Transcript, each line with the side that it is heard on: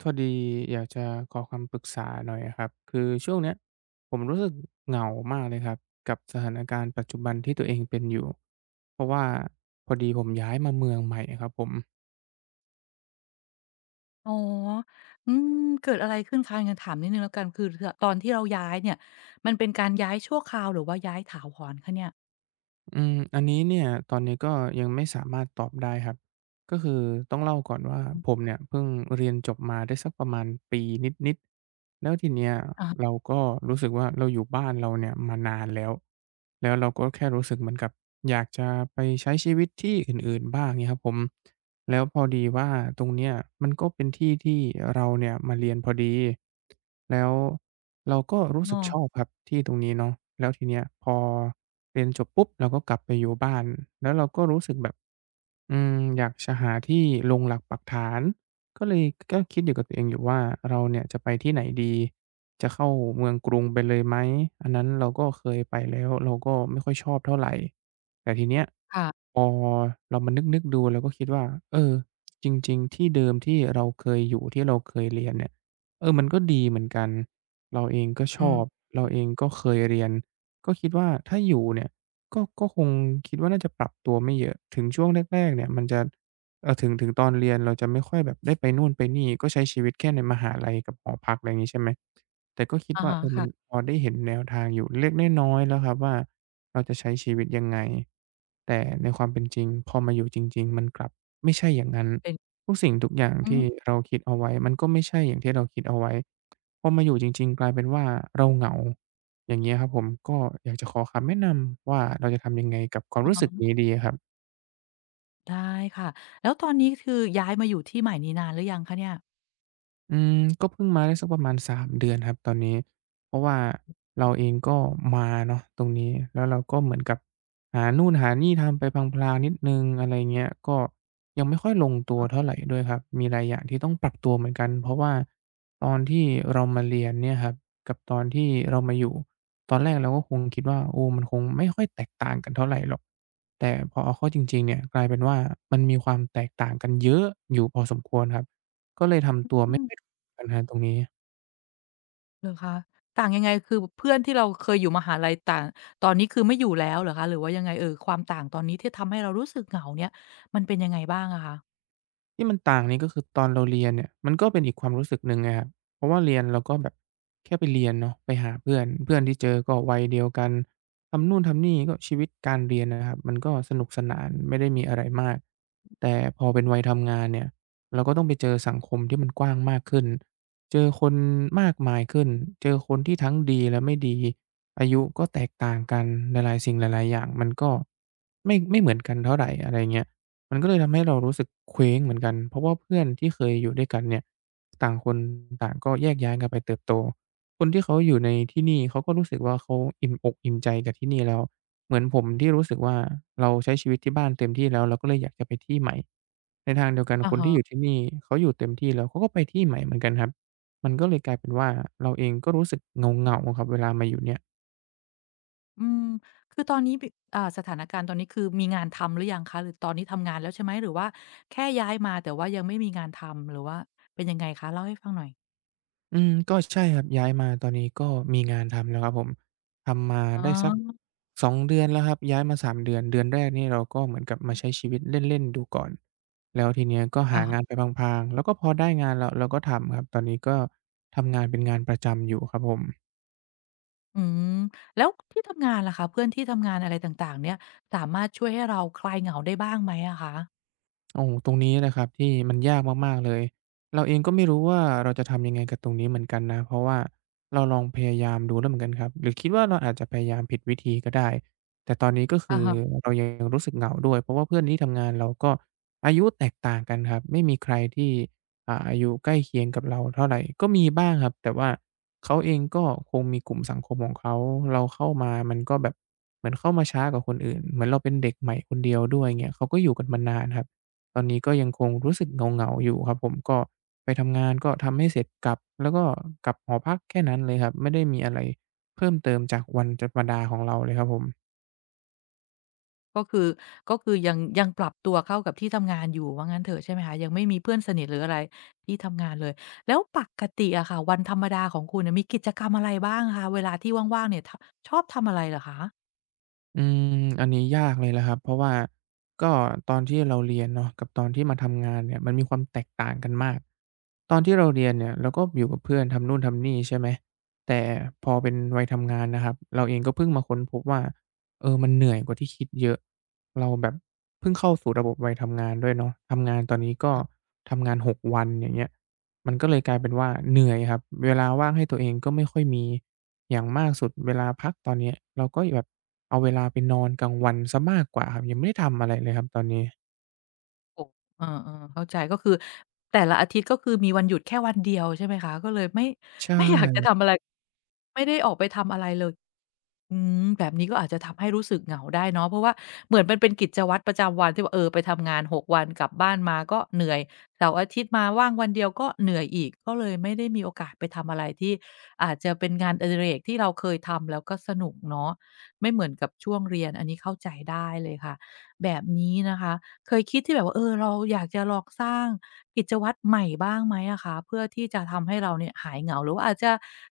right: พอดีอยากจะขอคำปรึกษาหน่อยอะครับคือช่วงเนี้ยผมรู้สึกเหงามากเลยครับกับสถานการณ์ปัจจุบันที่ตัวเองเป็นอยู่เพราะว่าพอดีผมย้ายมาเมืองใหม่ครับผม
left: อ๋ออืมเกิดอะไรขึ้นคะงั้นถามนิดหนึ่งแล้วกันคือถตอนที่เราย้ายเนี่ยมันเป็นการย้ายชั่วคราวหรือว่าย้ายถาวรคะเนี่ย
right: อืมอันนี้เนี่ยตอนนี้ก็ยังไม่สามารถตอบได้ครับ ก็คือต้องเล่าก่อนว่า
left: อื
right: ผม
left: ม
right: เนี่ยเพิ่งเรียนจบมาได้สักประมาณปีนิดๆแล้วทีเนี้ยเรา
left: อ
right: ก็รู้สึกว่าเราอยู่บ้านเราเนี่ยมานานแล้ว แล้วเราก็แค่รู้สึกเหมือนกับอยากจะไปใช้ชีวิตที่อื่นๆบ้างเงี้ยครับผม แล้วพอดีว่าตรงเนี้ยมันก็เป็นที่ที่เราเนี่ยมาเรียนพอดีแล้วเราก็รู้สึกชอบ
left: อ
right: ครับที่ตรงนี้เนาะแล้วทีเนี้ยพอเรียนจบปุ๊บเราก็กลับไปอยู่บ้านแล้วเราก็รู้สึกแบบอืมอยากจะหาที่ลงหลักปักฐานก็เลยก็คิดอยู่กับตัวเองอยู่ว่าเราเนี่ยจะไปที่ไหนดีจะเข้าเมืองกรุงไปเลยไหมอันนั้นเราก็เคยไปแล้วเราก็ไม่ค่อยชอบเท่าไร แต่ทีเนี้ย
left: ค่ะ
right: พอเรามานึกๆดูเราก็คิดว่าเออจริงๆที่เดิมที่เราเคยอยู่ที่เราเคยเรียนเนี่ยเออมันก็ดีเหมือนกันเราเองก็ช
left: อื
right: อบ
left: ม
right: เราเองก็เคยเรียนก็คิดว่าถ้าอยู่เนี่ยก็คงคิดว่าน่าจะปรับตัวไม่เยอะถึงช่วงแรกๆเนี่ยมันจะถึงตอนเรียนเราจะไม่ค่อยแบบได้ไปนู่นไปนี่ก็ใช้ชีวิตแค่ในมหาลัยกับหอพักอะไรอย่างงี้ใช่ไหมแต่ก็คิด
left: อะ
right: ว่า
left: ฮะ
right: เออมัน
left: ค่ะ
right: พอได้เห็นแนวทางอยู่เล็กๆน้อยๆแล้วครับว่า เราจะใช้ชีวิตยังไงแต่ในความเป็นจริงพอมาอยู่จริงๆมันกลับไม่ใช่อย่างนั้น
left: เป็น
right: ทุกสิ่งทุกอย่าง
left: อื
right: ที่
left: ม
right: เราคิดเอาไว้มันก็ไม่ใช่อย่างที่เราคิดเอาไว้พอมาอยู่จริงๆกลายเป็นว่าเราเหงาอย่างเงี้ยครับผมก็อยากจะขอคำแนะนำว่าเราจะทำยังไงกับความ
left: อะ
right: รู้สึก
left: ฮะ
right: นี้ดีอะครับ
left: ได้ค่ะแล้วตอนนี้คือย้ายมาอยู่ที่ใหม่นี้นานหรือยังคะเนี่ย
right: อืมก็เพิ่งมาได้สักประมาณสามเดือนครับตอนนี้เพราะว่าเราเองก็มาเนาะตรงนี้แล้วเราก็เหมือนกับหานู่นหานี่ทำไปพลางๆนิดหนึ่งอะไรเงี้ยก็ยังไม่ค่อยลงตัว
left: อ๋อ
right: เท่าไรด้วยครับมีหลายอย่างที่ต้องปรับตัวเหมือนกันเพราะว่าตอนที่เรามาเรียนเนี่ยครับกับตอนที่เรามาอยู่ตอนแรกเราก็คงคิดว่าโอ้มันคงไม่ค่อยแตกต่างกันเท่าไรหรอกแต่พอเอาเข้าจริงๆเนี่ยกลายเป็นว่ามันมีความแตกต่างกันเยอะอยู่พอสมควรครับ ก็เลยทำตัวไม่ค่อยถูกกันครับตรงนี้
left: เหรอคะต่างยังไงคือเพื่อนที่เราเคยอยู่มหาลัยต่างตอนนี้คือไม่อยู่แล้วเหรอคะหรือว่ายังไงเอ่ยความต่างตอนนี้ที่ทำให้เรารู้สึกเหงาเนี่ยมันเป็นยังไงบ้างอะคะ
right: ที่มันต่างนี้ก็คือตอนเราเรียนเนี่ยมันก็เป็นอีกความรู้สึกหนึ่งไงครับเพราะว่าเรียนเราก็แบบแค่ไปเรียนเนาะไปหาเพื่อนเพื่อนที่เจอก็วัยเดียวกันทำนู่นทำนี่ก็ชีวิตการเรียนนะครับมันก็สนุกสนานไม่ได้มีอะไรมากแต่พอเป็นวัยทำงานเนี่ยเราก็ต้องไปเจอสังคมที่มันกว้างมากขึ้นเจอคนมากมายขึ้นเจอคนที่ทั้งดีและไม่ดีอายุก็แตกต่างกันหลายๆสิ่งหลายๆอย่างมันก็ไม่เหมือนกันเท่าไรอะไรเงี้ย มันก็เลยทำให้เรารู้สึกเคว้งเหมือนกันเพราะว่าเพื่อนที่เคยอยู่ด้วยกันเนี่ยต่างคนต่างก็แยกย้ายกันไปเติบโตคนที่เขาอยู่ในที่นี่เขาก็รู้สึกว่าเขาอิ่มอกอิ่มใจกับที่นี่แล้วเหมือนผมที่รู้สึกว่าเราใช้ชีวิตที่บ้านเต็มที่แล้วเราก็เลยอยากจะไปที่ใหม่ในทางเดียวกัน
left: อะ
right: คน
left: ฮะ
right: ที่อยู่ที่นี่เขาอยู่เต็มที่แล้วเขาก็ไปที่ใหม่เหมือนกันครับมันก็เลยกลายเป็นว่าเราเองก็รู้สึกเงาๆครับเวลามาอยู่เนี่ย
left: อืมคือตอนนี้บิอ่าสถานการณ์ตอนนี้คือมีงานทำหรือยังคะหรือตอนนี้ทำงานแล้วใช่ไหมหรือว่าแค่ย้ายมาแต่ว่ายังไม่มีงานทำหรือว่าเป็นยังไงคะเล่าให้ฟังหน่อย
right: อืมก็ใช่ครับย้ายมาตอนนี้ก็มีงานทำแล้วครับผมทำมา
left: อ๋
right: ได้สัก
left: อ
right: 2เดือนแล้วครับย้ายมาสามเดือนเดือนแรกนี่เราก็เหมือนกับมาใช้ชีวิตเล่นๆดูก่อนแล้วทีเนี้ยก็
left: อะ
right: หา
left: ฮะ
right: งานไปพลางๆแล้วก็พอได้งานแล้วเราก็ทำครับตอนนี้ก็ทำงานเป็นงานประจำอยู่ครับผม
left: อืมแล้วที่ทำงานล่ะคะเพื่อนที่ทำงานอะไรต่างๆเนี่ยสามารถช่วยให้เราคลายเหงาได้บ้างไหมอะคะ
right: โอ้โฮตรงนี้แหละครับที่มันยากมากๆเลยเราเองก็ไม่รู้ว่าเราจะทำยังไงกับตรงนี้เหมือนกันนะเพราะว่าเราลองพยายามดูแล้วเหมือนกันครับหรือคิดว่าเราอาจจะพยายามผิดวิธีก็ได้แต่ตอนนี้ก็คื
left: อะ
right: อ
left: ฮะ
right: เรายังรู้สึกเหงาด้วยเพราะว่าเพื่อนที่ทำงานเราก็อายุแตกต่างกันครับไม่มีใครที่อายุใกล้เคียงกับเราเท่าไรก็มีบ้างครับแต่ว่าเขาเองก็คงมีกลุ่มสังคมของเขาเราเข้ามามันก็แบบเหมือนเข้ามาช้ากว่าคนอื่นเหมือนเราเป็นเด็กใหม่คนเดียวด้วยเงี้ยเขาก็อยู่กันมานานครับ ตอนนี้ก็ยังคงรู้สึกเหงาๆอยู่ครับผมก็ไปทำงานก็ทำให้เสร็จกลับแล้วก็กลับหอพักแค่นั้นเลยครับไม่ได้มีอะไรเพิ่มเติมจากวันธรรมดาของเราเลยครับผม
left: ก็คือก็คือยังยังปรับตัวเข้ากับที่ทำงานอยู่ว่างั้นเถอะใช่ไหมคะยังไม่มีเพื่อนสนิทหรืออะไรที่ทำงานเลยแล้วปกติอะค่ะวันธรรมดาของคุณน่ะมีกิจกรรมอะไรบ้างคะเวลาที่ว่างๆเนี่ยทชอบทำอะไรเหรอคะ
right: อืมอันนี้ยากเลยแหละครับเพราะว่าก็ตอนที่เราเรียนเนาะกับตอนที่มาทำงานเนี่ยมันมีความแตกต่างกันมากตอนที่เราเรียนเนี่ยเราก็อยู่กับเพื่อนทำนู่นทำนี่ใช่ไหมแต่พอเป็นวัยทำงานนะครับเราเองก็เพิ่งมาค้นพบว่าเออมันเหนื่อยกว่าที่คิดเยอะเราแบบเพิ่งเข้าสู่ระบบวัยทำงานด้วยเนาะทำงานตอนนี้ก็ทำงานหกวันอย่างเงี้ยมันก็เลยกลายเป็นว่าเหนื่อยครับเวลาว่างให้ตัวเองก็ไม่ค่อยมี อย่างมากสุดเวลาพักตอนเนี้ยเราก็แบบเอาเวลาไปนอนกลางวันเสียมากกว่าครับยังไม่ได้ทำอะไรเลยครับตอนนี้
left: โอ้เออๆเข้าใจก็คือแต่ละอาทิตย์ก็คือมีวันหยุดแค่วันเดียวใช่ไหมคะก็เลยไม่
right: ใช
left: ไม่อยากจะ
right: ่
left: ทำอะไร ไม่ได้ออกไปทำอะไรเลยอืมแบบนี้ก็อาจจะทำให้รู้สึกเหงาได้เนาะเพราะว่าเหมือนมันเป็นกิจวัตรประจำวันที่ว่าเออไปทำงานหกวันกลับบ้านมาก็เหนื่อยเสาร์อาทิตย์มาว่างวันเดียวก็เหนื่อยอีกก็เลยไม่ได้มีโอกาสไปทำอะไรที่อาจจะเป็นงานอดิเรกที่เราเคยทำแล้วก็สนุกเนาะไม่เหมือนกับช่วงเรียนอันนี้เข้าใจได้เลยค่ะแบบนี้นะคะ เคยคิดที่แบบว่าเออเราอยากจะลองสร้างกิจวัตรใหม่บ้างไหมอะคะเพื่อที่จะทำให้เราเนี่ยหายเหงาหรือว่าอาจจะ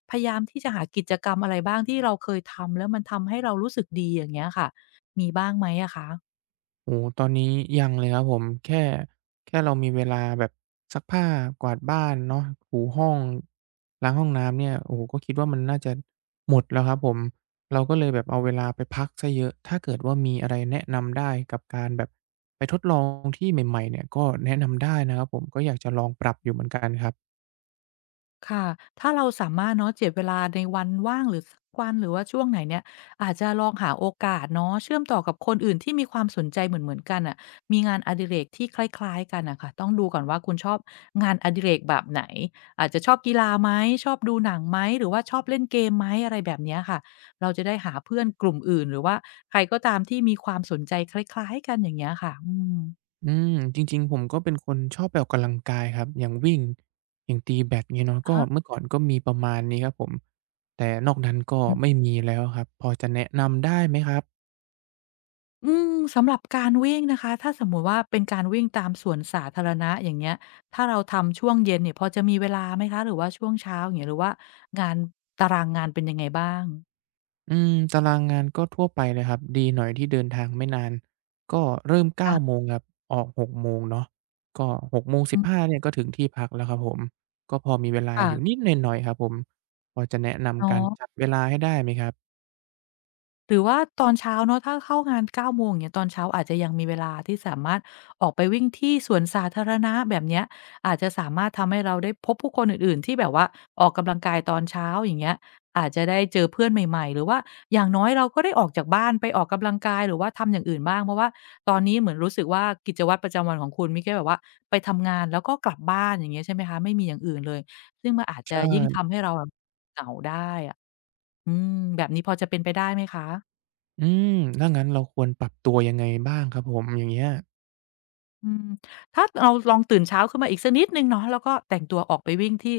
left: พยายามที่จะหากิจกรรมอะไรบ้างที่เราเคยทำแล้วมันทำให้เรารู้สึกดีอย่างเงี้ยค่ะมีบ้างไหมอะคะ
right: โอ้โฮตอนนี้ยังเลยครับผมแค่แค่เรามีเวลาแบบซักผ้ากวาดบ้านเนาะถูห้องล้างห้องน้ำเนี่ยโอ้โฮก็คิดว่ามันน่าจะหมดแล้วครับผมเราก็เลยแบบเอาเวลาไปพักเสียเยอะถ้าเกิดว่ามีอะไรแนะนำได้กับการแบบไปทดลองที่ใหม่ๆเนี่ยก็แนะนำได้นะครับผมก็อยากจะลองปรับอยู่เหมือนกันครับ
left: ค่ะ ถ้าเราสามารถเนาะเจียดเวลาในวันว่างหรือสักวันหรือว่าช่วงไหนเนี่ยอาจจะลองหาโอกาสเนาะเชื่อมต่อกับคนอื่นที่มีความสนใจเหมือนๆกันน่ะมีงานอดิเรกที่คล้ายๆกันน่ะค่ะต้องดูก่อนว่าคุณชอบงานอดิเรกแบบไหนอาจจะชอบกีฬาไหมชอบดูหนังไหมหรือว่าชอบเล่นเกมไหมอะไรแบบเนี้ยค่ะเราจะได้หาเพื่อนกลุ่มอื่นหรือว่าใครก็ตามที่มีความสนใจคล้ายๆกันอย่างเงี้ยค่ะอืม
right: อืมจริงๆผมก็เป็นคนชอบไปออกกำลังกายครับอย่างวิ่งอย่างตีแบดเงี้ยเนาะ
left: อะ
right: ก็
left: ฮะ
right: เมื่อก่อนก็มีประมาณนี้ครับผมแต่นอกนั้นก็ไม่มีแล้วครับพอจะแนะนำได้ไหมครับ
left: อืมสำหรับการวิ่งนะคะถ้าสมมุติว่าเป็นการวิ่งตามสวนสาธารณะอย่างเงี้ยถ้าเราทำช่วงเย็นเนี่ยพอจะมีเวลาไหมคะหรือว่าช่วงเช้าอย่างเงี้ยหรือว่างานตารางงานเป็นยังไงบ้าง
right: อืมตารางงานก็ทั่วไปเลยครับดีหน่อยที่เดินทางไม่นานก็เริ่มเก้า
left: ค่ะ
right: โมงครับออกหกโมงเนาะก็ห
left: อื
right: 1 5
left: ม
right: เนี่ยก็ถึงที่พักแล้วครับผมก็พอมีเวลา
left: ค่ะ
right: อยู่นิดหน่อยๆครับผมพอจะแนะ
left: อ๋อ
right: นำการจัดเวลาให้ได้ไหมครับ
left: หรือว่าตอนเช้าเนาะถ้าเข้างาน9โมงอย่างเงี้ยตอนเช้าอาจจะยังมีเวลาที่สามารถออกไปวิ่งที่สวนสาธารณะแบบเนี้ยอาจจะสามารถทำให้เราได้พบผู้คนอื่นๆที่แบบว่าออกกำลังกายตอนเช้าอย่างเงี้ยอาจจะได้เจอเพื่อนใหม่ๆหรือว่าอย่างน้อยเราก็ได้ออกจากบ้านไปออกกำลังกายหรือว่าทำอย่างอื่นบ้างเพราะว่าตอนนี้เหมือนรู้สึกว่ากิจวัตรประจำวันของคุณมีแค่แบบว่าไปทำงานแล้วก็กลับบ้านอย่างเงี้ยใช่ไหมคะไม่มีอย่างอื่นเลยซึ่งมันอาจ
right: ใช
left: จะยิ่ง
right: ่
left: ทำให้เราอะเหงาได้อะอืมแบบนี้พอจะเป็นไปได้ไหมคะ
right: อืมถ้างั้นเราควรปรับตัวยังไงบ้างครับผมอย่างเงี้ย
left: อืมถ้าเราลองตื่นเช้าขึ้นมาอีกสักนิดหนึ่งเนาะแล้วก็แต่งตัวออกไปวิ่งที่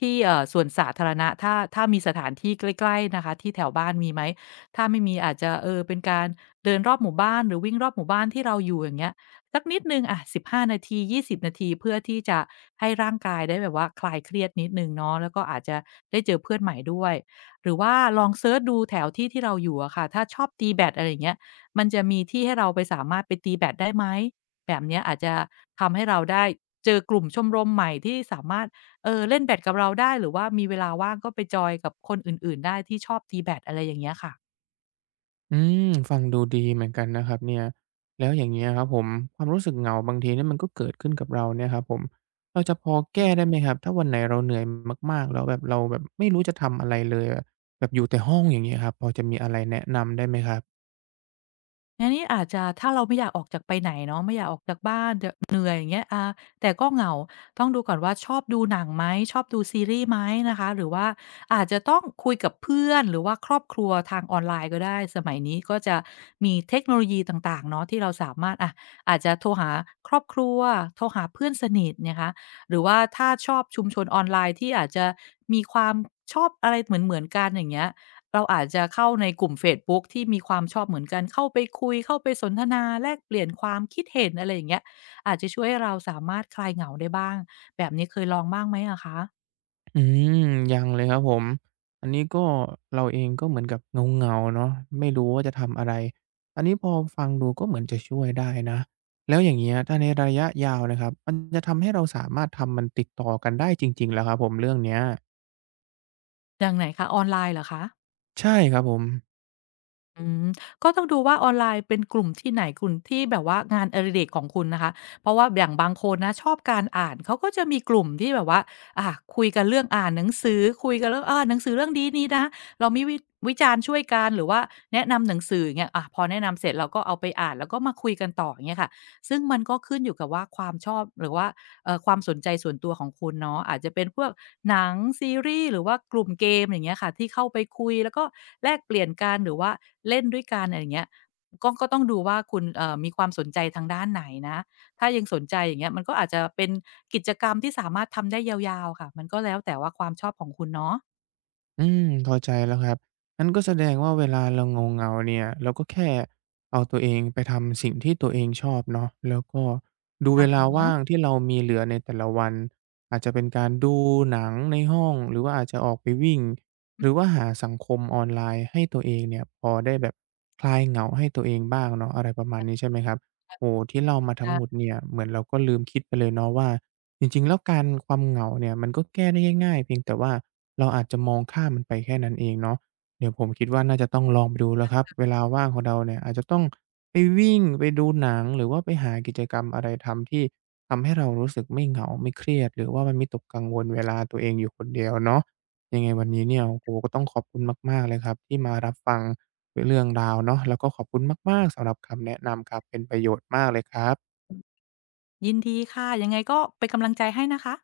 left: ที่สวนสาธารณะถ้ามีสถานที่ใกล้ๆนะคะที่แถวบ้านมีไหมถ้าไม่มีอาจจะเป็นการเดินรอบหมู่บ้านหรือวิ่งรอบหมู่บ้านที่เราอยู่อย่างเงี้ยสักนิดหนึ่งอะ15นาที20นาทีเพื่อที่จะให้ร่างกายได้แบบว่าคลายเครียดนิดหนึ่งเนาะแล้วก็อาจจะได้เจอเพื่อนใหม่ด้วยหรือว่าลองเซิร์ชดูแถวที่เราอยู่อะค่ะถ้าชอบตีแบดอะไรอย่างเงี้ยมันจะมีที่ให้เราไปสามารถไปตีแบดได้ไหม แบบเนี้ยอาจจะทำให้เราได้เจอกลุ่มชมรมใหม่ที่สามารถเล่นแบดกับเราได้หรือว่ามีเวลาว่างก็ไปจอยกับคนอื่นๆได้ที่ชอบตีแบดอะไรอย่างเงี้ยค่ะ
right: อืมฟังดูดีเหมือนกันนะครับเนี่ยแล้วอย่างเงี้ยครับผมความรู้สึกเหงาบางทีเนี่ยมันก็เกิดขึ้นกับเราเนี่ยครับผมเราจะพอแก้ได้ไหมครับถ้าวันไหนเราเหนื่อยมากๆแล้วแบบเราแบบไม่รู้จะทำอะไรเลยอะแบบอยู่แต่ห้องอย่างเงี้ยครับพอจะมีอะไรแนะนำได้ไหมครับ
left: งั้นนี่อาจจะถ้าเราไม่อยากออกจากไปไหนเนาะไม่อยากออกจากบ้านจะเหนื่อยอย่างเงี้ยแต่ก็เหงาต้องดูก่อนว่าชอบดูหนังไหมชอบดูซีรีส์ไหมนะคะหรือว่าอาจจะต้องคุยกับเพื่อนหรือว่าครอบครัวทางออนไลน์ก็ได้สมัยนี้ก็จะมีเทคโนโลยีต่างๆเนาะที่เราสามารถอะอาจจะโทรหาครอบครัวโทรหาเพื่อนสนิทนะคะหรือว่าถ้าชอบชุมชนออนไลน์ที่อาจจะมีความชอบอะไรเหมือนๆกันอย่างเงี้ย เราอาจจะเข้าในกลุ่มเฟซบุ๊กที่มีความชอบเหมือนกัน เข้าไปคุย เข้าไปสนทนาแลกเปลี่ยนความคิดเห็นอะไรอย่างเงี้ยอาจจะช่วยให้เราสามารถคลายเหงาได้บ้าง แบบนี้เคยลองบ้างไหมอะคะ
right: อืมยังเลยครับผม อันนี้ก็เราเองก็เหมือนกับเงาๆเนาะไม่รู้ว่าจะทำอะไร อันนี้พอฟังดูก็เหมือนจะช่วยได้นะ แล้วอย่างเงี้ยถ้าในระยะยาวนะครับมันจะทำให้เราสามารถทำมันติดต่อกันได้จริงๆเหรอครับผมเรื่องเนี้ย
left: อย่างไหนคะออนไลน์เหรอคะ
right: ใช่ครับผม
left: อืมก็ต้องดูว่าออนไลน์เป็นกลุ่มที่ไหนกลุ่มที่แบบว่างานอดิเรกของคุณนะคะเพราะว่าอย่างบางคนนะชอบการอ่านเขาก็จะมีกลุ่มที่แบบว่าอ่าคุยกันเรื่องอ่านหนังสือคุยกันเรื่องหนังสือเรื่องนี้นี้นะเรามีวิจารณ์ช่วยกันหรือว่าแนะนำหนังสืออย่างเงี้ยพอแนะนำเสร็จเราก็เอาไปอ่านแล้วก็มาคุยกันต่ออย่างเงี้ยค่ะซึ่งมันก็ขึ้นอยู่กับว่าความชอบหรือว่า ความสนใจส่วนตัวของคุณเนาะอาจจะเป็นพวกหนังซีรีส์หรือว่ากลุ่มเกมอย่างเงี้ยค่ะที่เข้าไปคุยแล้วก็แลกเปลี่ยนกันหรือว่าเล่นด้วยกันอะไรอย่างเงี้ยก็ต้องดูว่าคุณมีความสนใจทางด้านไหนนะถ้ายังสนใจอย่างเงี้ยมันก็อาจจะเป็นกิจกรรมที่สามารถทำได้ยาวๆค่ะมันก็แล้วแต่ว่าความชอบของคุณเนาะ
right: อืมเข้าใจแล้วครับงั้นก็แสดงว่าเวลาเราเหงาๆเนี่ยเราก็แค่เอาตัวเองไปทำสิ่งที่ตัวเองชอบเนาะแล้วก็ดู
left: อะ
right: เว
left: ฮ
right: ลา
left: ะ
right: ว่างที่เรามีเหลือในแต่ละวันอาจจะเป็นการดูหนังในห้องหรือว่าอาจจะออกไปวิ่งหรือว่าหาสังคมออนไลน์ให้ตัวเองเนี่ยพอได้แบบคลายเหงาให้ตัวเองบ้างเนาะอะไรประมาณนี้ใช่ไหมครับโอ้โฮที่เล่ามาทั้งหมด
left: ค่ะ
right: เนี่ยเหมือนเราก็ลืมคิดไปเลยเนาะว่า จริงๆแล้วการความเหงาเนี่ยมันก็แก้ได้ง่ายๆเพียงแต่ว่าเราอาจจะมองข้ามมันไปแค่นั้นเองเนาะเดี๋ยวผมคิดว่าน่าจะต้องลองไปดูแล้วครับเวลาว่างของเราเนี่ยอาจจะต้องไปวิ่งไปดูหนังหรือว่าไปหากิจกรรมอะไรทำที่ทำให้เรารู้สึกไม่เหงาไม่เครียดหรือว่ามันวิตกกังวลเวลาตัวเองอยู่คนเดียวเนาะยังไงวันนี้เนี่ยโอ้โฮก็ต้องขอบคุณมากๆเลยครับที่มารับฟังเรื่องราวเนาะแล้วก็ขอบคุณมากๆสำหรับคำแนะนำครับเป็นประโยชน์มากเลยครับ
left: ยินดีค่ะยังไงก็เป็นกำลังใจให้นะคะ